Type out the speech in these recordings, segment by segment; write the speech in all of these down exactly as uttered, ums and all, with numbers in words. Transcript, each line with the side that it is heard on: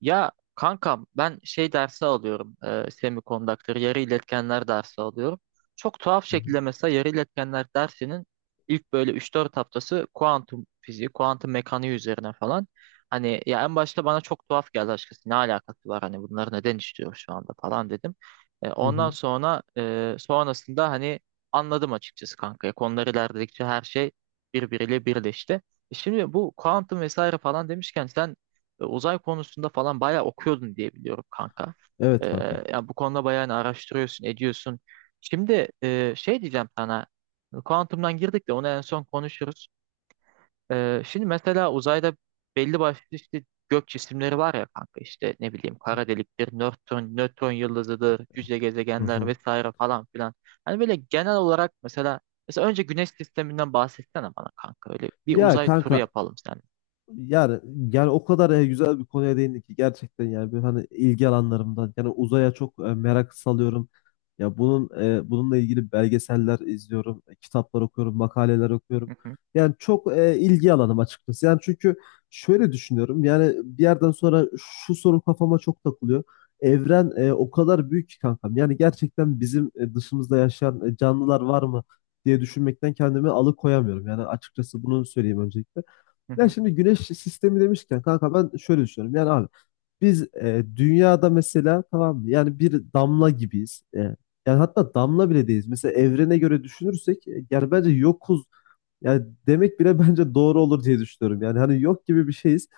right: Ya kankam ben şey dersi alıyorum. E, semikondaktör, yarı iletkenler dersi alıyorum. Çok tuhaf
left: Hı hı.
right: şekilde mesela yarı iletkenler dersinin ilk böyle üç dört haftası kuantum fiziği, kuantum mekaniği üzerine falan. Hani ya en başta bana çok tuhaf geldi açıkçası. Ne alakası var hani bunları neden işliyoruz şu anda falan dedim. E,
left: Hı
right: ondan
left: hı.
right: sonra e, sonrasında hani anladım açıkçası kanka. E, Konular ilerledikçe her şey birbiriyle birleşti. E şimdi bu kuantum vesaire falan demişken sen e, uzay konusunda falan bayağı okuyordun diye biliyorum kanka. E,
left: Evet kanka.
right: Yani bu konuda bayağı hani araştırıyorsun, ediyorsun. Şimdi e, şey diyeceğim sana. Kuantumdan girdik de onu en son konuşuruz. E, şimdi mesela uzayda belli başlı işte gök cisimleri var ya kanka, işte ne bileyim, kara deliktir, nötron, nötron yıldızıdır, cüce
left: Hı
right: gezegenler
left: hı.
right: vesaire falan filan. Hani böyle genel olarak mesela mesela önce güneş sisteminden bahsetsene bana kanka, öyle bir
left: Ya
right: uzay turu
left: kanka.
right: yapalım sen.
left: Yani yani o kadar e, güzel bir konuya değindik ki gerçekten yani böyle hani ilgi alanlarımdan yani uzaya çok e, merak salıyorum. Ya bunun e, bununla ilgili belgeseller izliyorum, e, kitaplar okuyorum, makaleler okuyorum.
right: Hı hı,
left: Yani çok e, ilgi alanım açıkçası. Yani çünkü şöyle düşünüyorum. Yani bir yerden sonra şu soru kafama çok takılıyor. Evren e, o kadar büyük ki kankam. Yani gerçekten bizim e, dışımızda yaşayan e, canlılar var mı diye düşünmekten kendimi alıkoyamıyorum. Yani açıkçası bunu söyleyeyim öncelikle.
right: hı
left: Ya
right: hı,
left: şimdi güneş sistemi demişken kanka ben şöyle düşünüyorum. Yani abi biz e, dünyada mesela, tamam mı? Yani bir damla gibiyiz. E, yani hatta damla bile değiliz. Mesela evrene göre düşünürsek e, yani bence yokuz. Yani demek bile bence doğru olur diye düşünüyorum. Yani hani yok gibi bir şeyiz.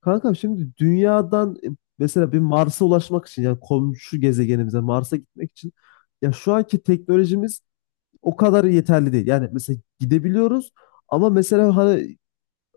left: Kanka şimdi dünyadan e, mesela bir Mars'a ulaşmak için, yani komşu gezegenimize Mars'a gitmek için ya şu anki teknolojimiz o kadar yeterli değil. Yani mesela gidebiliyoruz ama mesela hani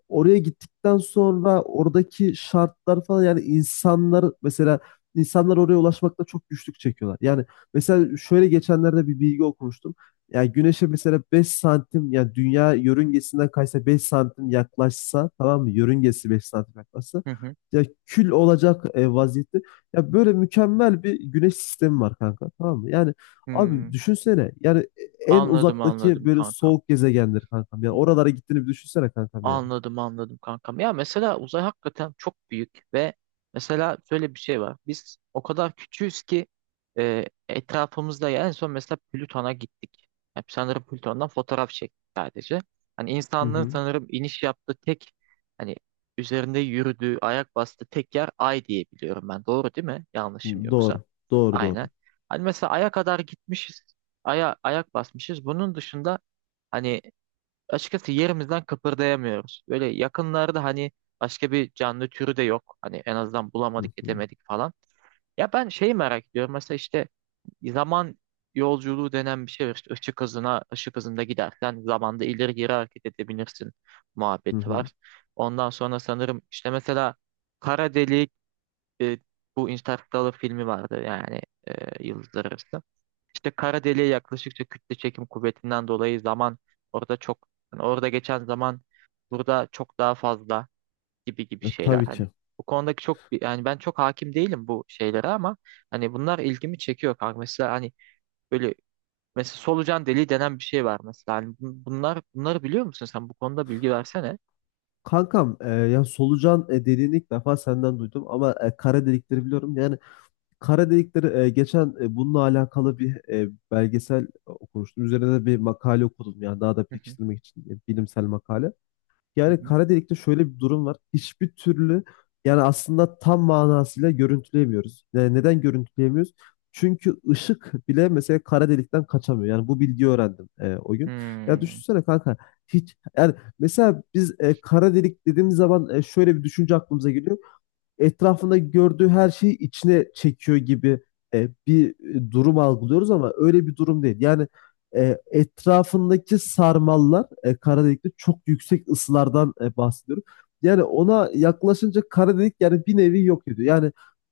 left: oraya gittikten sonra oradaki şartlar falan, yani insanlar mesela, insanlar oraya ulaşmakta çok güçlük çekiyorlar. Yani mesela şöyle geçenlerde bir bilgi okumuştum. Yani güneşe mesela beş santim, yani dünya yörüngesinden kaysa beş santim yaklaşsa, tamam mı? Yörüngesi beş santim yaklaşsa
right: hı hı.
left: ya kül olacak e, vaziyette. Ya böyle mükemmel bir güneş sistemi var kanka, tamam mı? Yani
right: Hmm.
left: abi düşünsene yani e, en
right: Anladım
left: uzaktaki
right: anladım
left: böyle
right: kankam.
left: soğuk gezegendir kankam. Yani oralara gittiğini bir düşünsene kankam, yani.
right: Anladım anladım kankam. Ya mesela uzay hakikaten çok büyük ve mesela şöyle bir şey var. Biz o kadar küçüğüz ki e, etrafımızda ya en son mesela Plüton'a gittik. Yani sanırım Plüton'dan fotoğraf çektik sadece. Hani
left: Hı
right: insanlığın
left: hı.
right: sanırım iniş yaptığı tek hani üzerinde yürüdüğü, ayak bastığı tek yer Ay diye biliyorum ben. Doğru değil mi? Yanlışım yoksa.
left: Doğru. Doğru, doğru.
right: Aynen. Hani mesela Ay'a kadar gitmişiz. Ay'a ayak basmışız. Bunun dışında hani açıkçası yerimizden kıpırdayamıyoruz. Böyle yakınlarda hani başka bir canlı türü de yok. Hani en azından bulamadık,
left: Hı hı.
right: edemedik falan. Ya ben şeyi merak ediyorum. Mesela işte zaman yolculuğu denen bir şey var. İşte ışık hızına, ışık hızında gidersen zamanda ileri geri hareket edebilirsin
left: Hı
right: muhabbeti
left: hı.
right: var. Ondan sonra sanırım işte mesela kara delik e, bu Interstellar filmi vardı yani e, Yıldızlar Arası. İşte kara deliğe yaklaştıkça kütle çekim kuvvetinden dolayı zaman orada çok, yani orada geçen zaman burada çok daha fazla gibi gibi
left: E,
right: şeyler
left: tabii
right: hani
left: ki.
right: bu konudaki çok bir- yani ben çok hakim değilim bu şeylere ama hani bunlar ilgimi çekiyor kanka. Mesela hani böyle, mesela solucan deliği denen bir şey var mesela, hani bun- bunlar bunları biliyor musun sen, bu konuda bilgi versene.
left: Kankam e, ya solucan e, dediğini ilk defa senden duydum ama e, kara delikleri biliyorum. Yani kara delikleri e, geçen e, bununla alakalı bir e, belgesel okumuştum. Üzerine de bir makale okudum, yani daha da
right: Hı hı,
left: pekiştirmek için e, bilimsel makale.
right: hı
left: Yani
right: hı.
left: kara delikte şöyle bir durum var. Hiçbir türlü, yani aslında tam manasıyla görüntüleyemiyoruz. Yani neden görüntüleyemiyoruz? Çünkü ışık bile mesela kara delikten kaçamıyor. Yani bu bilgiyi öğrendim e, o gün. Ya
right: Hmm.
left: düşünsene kanka, hiç, yani mesela biz e, kara delik dediğimiz zaman e, şöyle bir düşünce aklımıza geliyor, etrafında gördüğü her şeyi içine çekiyor gibi e, bir e, durum algılıyoruz ama öyle bir durum değil. Yani e, etrafındaki sarmallar, e, kara delikte çok yüksek ısılardan e, bahsediyorum. Yani ona yaklaşınca kara delik, yani bir nevi yok ediyor. Yani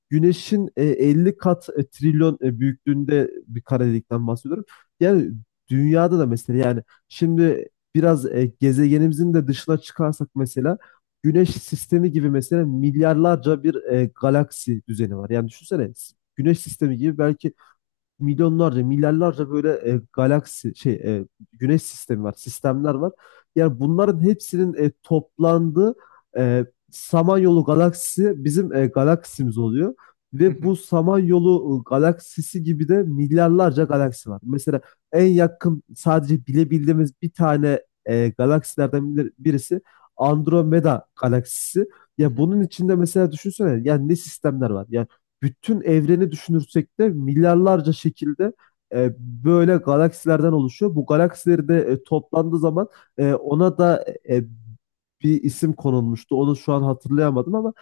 left: Güneş'in e, elli kat e, trilyon e, büyüklüğünde bir kara delikten bahsediyorum. Yani dünyada da mesela, yani şimdi biraz e, gezegenimizin de dışına çıkarsak mesela Güneş sistemi gibi mesela milyarlarca bir e, galaksi düzeni var. Yani düşünsene, Güneş sistemi gibi belki milyonlarca, milyarlarca böyle e, galaksi şey e, güneş sistemi var, sistemler var. Yani bunların hepsinin e, toplandığı e, Samanyolu galaksisi bizim e, galaksimiz oluyor.
right: Hı
left: Ve
right: hı,
left: bu Samanyolu e, galaksisi gibi de milyarlarca galaksi var. Mesela en yakın sadece bilebildiğimiz bir tane e, galaksilerden bir- birisi Andromeda galaksisi.
right: hı
left: Ya
right: hı.
left: bunun içinde mesela düşünsene ya ne sistemler var. Ya bütün evreni düşünürsek de milyarlarca şekilde e, böyle galaksilerden oluşuyor. Bu galaksileri de e, toplandığı zaman e, ona da e, bir isim konulmuştu. Onu şu an hatırlayamadım ama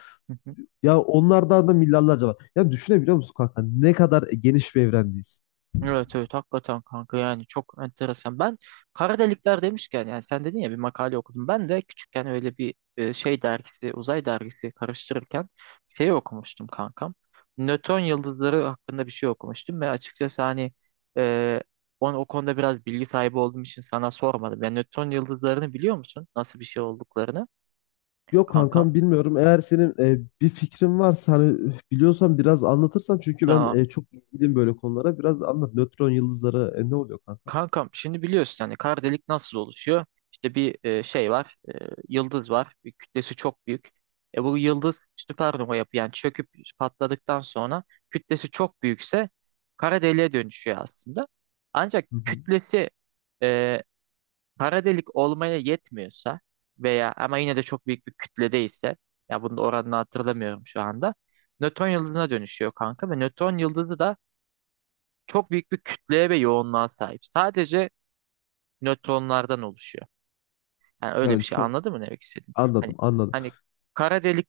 left: ya onlardan da milyarlarca var. Ya düşünebiliyor musun kanka, ne kadar geniş bir evrendeyiz?
right: Evet evet hakikaten kanka yani çok enteresan. Ben kara delikler demişken yani sen dedin ya bir makale okudum. Ben de küçükken öyle bir e, şey dergisi, uzay dergisi karıştırırken şey okumuştum kankam. Nöton yıldızları hakkında bir şey okumuştum ve açıkçası hani e, on, o konuda biraz bilgi sahibi olduğum için sana sormadım. Yani nöton yıldızlarını biliyor musun? Nasıl bir şey olduklarını
left: Yok
right: kankam?
left: kankam, bilmiyorum. Eğer senin e, bir fikrin varsa hani, üf, biliyorsan biraz anlatırsan, çünkü ben
right: Tamam.
left: e, çok ilgiliyim böyle konulara. Biraz anlat. Nötron yıldızları e, ne oluyor kankam?
right: Kankam şimdi biliyorsun hani kara delik nasıl oluşuyor? İşte bir e, şey var, e, yıldız var. Bir kütlesi çok büyük. E bu yıldız süpernova yapı yani çöküp patladıktan sonra kütlesi çok büyükse kara deliğe dönüşüyor aslında. Ancak
left: Hı hı.
right: kütlesi e, kara delik olmaya yetmiyorsa veya ama yine de çok büyük bir kütledeyse, ya bunun oranını hatırlamıyorum şu anda. Nötron yıldızına dönüşüyor kanka ve nötron yıldızı da çok büyük bir kütleye ve yoğunluğa sahip. Sadece nötronlardan oluşuyor. Yani öyle bir
left: Yani
right: şey,
left: çok
right: anladın mı ne demek istediğimi? Hani
left: anladım, anladım.
right: hani kara delik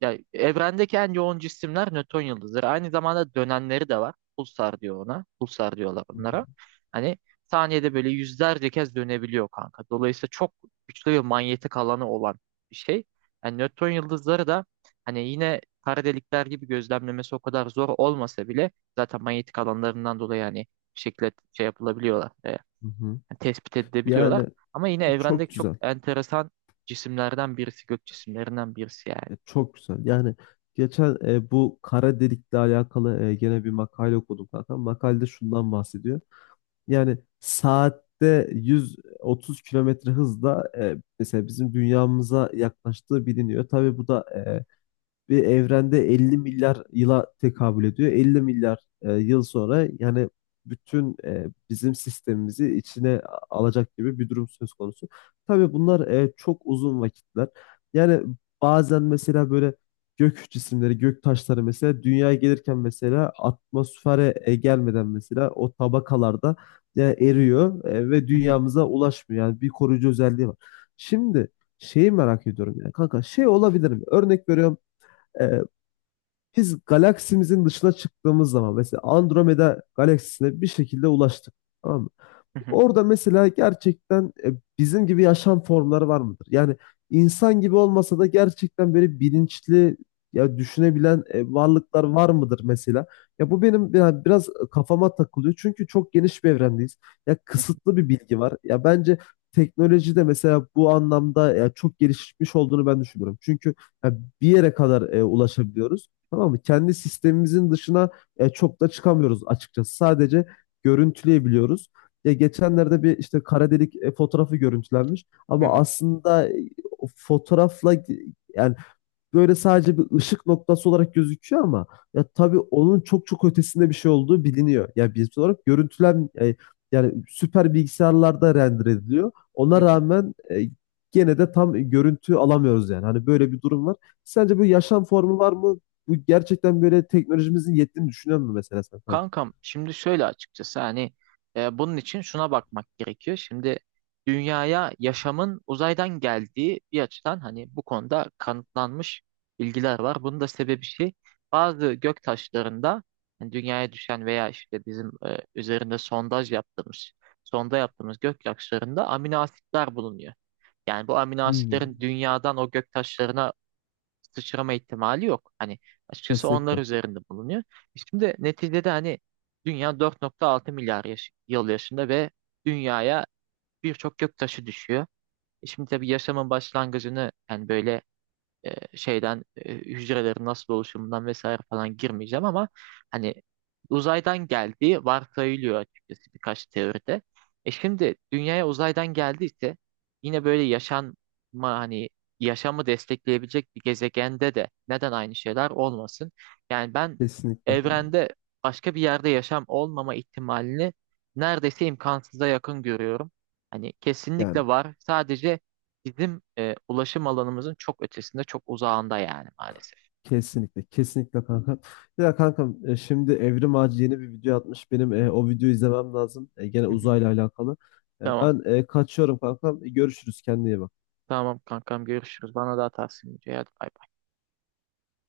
right: yani evrendeki en yoğun cisimler nötron yıldızları. Aynı zamanda dönenleri de var. Pulsar diyor ona. Pulsar diyorlar
left: Hı hı.
right: onlara. Hani saniyede böyle yüzlerce kez dönebiliyor kanka. Dolayısıyla çok güçlü bir manyetik alanı olan bir şey. Yani nötron yıldızları da hani yine kara delikler gibi gözlemlemesi o kadar zor olmasa bile zaten manyetik alanlarından dolayı hani bir şekilde şey yapılabiliyorlar. E, yani
left: Hı hı.
right: tespit edebiliyorlar.
left: Yani
right: Ama yine
left: çok
right: evrendeki çok
left: güzel.
right: enteresan cisimlerden birisi, gök cisimlerinden birisi yani.
left: E, Çok güzel. Yani geçen e, bu kara delikle alakalı e, gene bir makale okudum zaten. Makalede şundan bahsediyor. Yani saatte yüz otuz kilometre hızla e, mesela bizim dünyamıza yaklaştığı biliniyor. Tabii bu da e, bir evrende elli milyar yıla tekabül ediyor. elli milyar e, yıl sonra yani bütün e, bizim sistemimizi içine a- alacak gibi bir durum söz konusu. Tabii bunlar e, çok uzun vakitler. Yani bazen mesela böyle gök cisimleri, gök taşları mesela dünyaya gelirken mesela atmosfere e, gelmeden mesela o tabakalarda, yani eriyor e, ve
right: Hı hı,
left: dünyamıza ulaşmıyor. Yani bir koruyucu özelliği var. Şimdi şeyi merak ediyorum, yani kanka şey olabilir mi? Örnek veriyorum, ee, biz galaksimizin dışına çıktığımız zaman mesela Andromeda galaksisine bir şekilde ulaştık. Tamam mı?
right: hı hı,
left: Orada mesela gerçekten e, bizim gibi yaşam formları var mıdır? Yani insan gibi olmasa da gerçekten böyle bilinçli, ya düşünebilen e, varlıklar var mıdır mesela? Ya bu benim ya biraz kafama takılıyor. Çünkü çok geniş bir evrendeyiz. Ya kısıtlı bir bilgi var. Ya bence teknoloji de mesela bu anlamda ya çok gelişmiş olduğunu ben düşünüyorum. Çünkü ya bir yere kadar e, ulaşabiliyoruz. Tamam mı? Kendi sistemimizin dışına e, çok da çıkamıyoruz açıkçası. Sadece görüntüleyebiliyoruz. Ya geçenlerde bir işte kara delik e, fotoğrafı görüntülenmiş
right: hı
left: ama
right: hı,
left: aslında e, o fotoğrafla e, yani böyle sadece bir ışık noktası olarak gözüküyor ama ya tabii onun çok çok ötesinde bir şey olduğu biliniyor. Ya bilimsel olarak görüntülen e, yani süper bilgisayarlarda render ediliyor.
right: hı
left: Ona
right: hı.
left: rağmen e, gene de tam görüntü alamıyoruz, yani. Hani böyle bir durum var. Sence bu yaşam formu var mı? Bu gerçekten böyle teknolojimizin yettiğini düşünüyor musun mesela sen, kanka?
right: Kankam şimdi şöyle açıkçası hani e, bunun için şuna bakmak gerekiyor. Şimdi dünyaya yaşamın uzaydan geldiği bir açıdan hani bu konuda kanıtlanmış bilgiler var. Bunun da sebebi şey, bazı gök taşlarında, hani dünyaya düşen veya işte bizim e, üzerinde sondaj yaptığımız, sonda yaptığımız gök taşlarında amino asitler bulunuyor. Yani bu amino
left: Hmm,
right: asitlerin dünyadan o gök taşlarına sıçrama ihtimali yok. Hani açıkçası onlar
left: kesinlikle.
right: üzerinde bulunuyor. E şimdi neticede hani dünya dört nokta altı milyar yaş- yıl yaşında ve dünyaya birçok gök taşı düşüyor. E şimdi tabii yaşamın başlangıcını yani böyle e, şeyden e, hücrelerin nasıl oluşumundan vesaire falan girmeyeceğim ama hani uzaydan geldiği varsayılıyor açıkçası birkaç teoride. E şimdi dünyaya uzaydan geldiyse yine böyle yaşanma hani yaşamı destekleyebilecek bir gezegende de neden aynı şeyler olmasın? Yani ben
left: Kesinlikle.
right: evrende başka bir yerde yaşam olmama ihtimalini neredeyse imkansıza yakın görüyorum. Hani
left: Yani,
right: kesinlikle var. Sadece bizim e, ulaşım alanımızın çok ötesinde, çok uzağında yani, maalesef.
left: kesinlikle, kesinlikle kankam. Ya kankam e, şimdi Evrim Ağacı yeni bir video atmış. Benim e, o videoyu izlemem lazım. E, gene
right: Hı hı.
left: uzayla alakalı. E,
right: Tamam.
left: ben e, kaçıyorum kankam. E, görüşürüz kendine iyi bak.
right: Tamam kankam, görüşürüz. Bana daha tavsiye edeceğim. Hadi bay bay.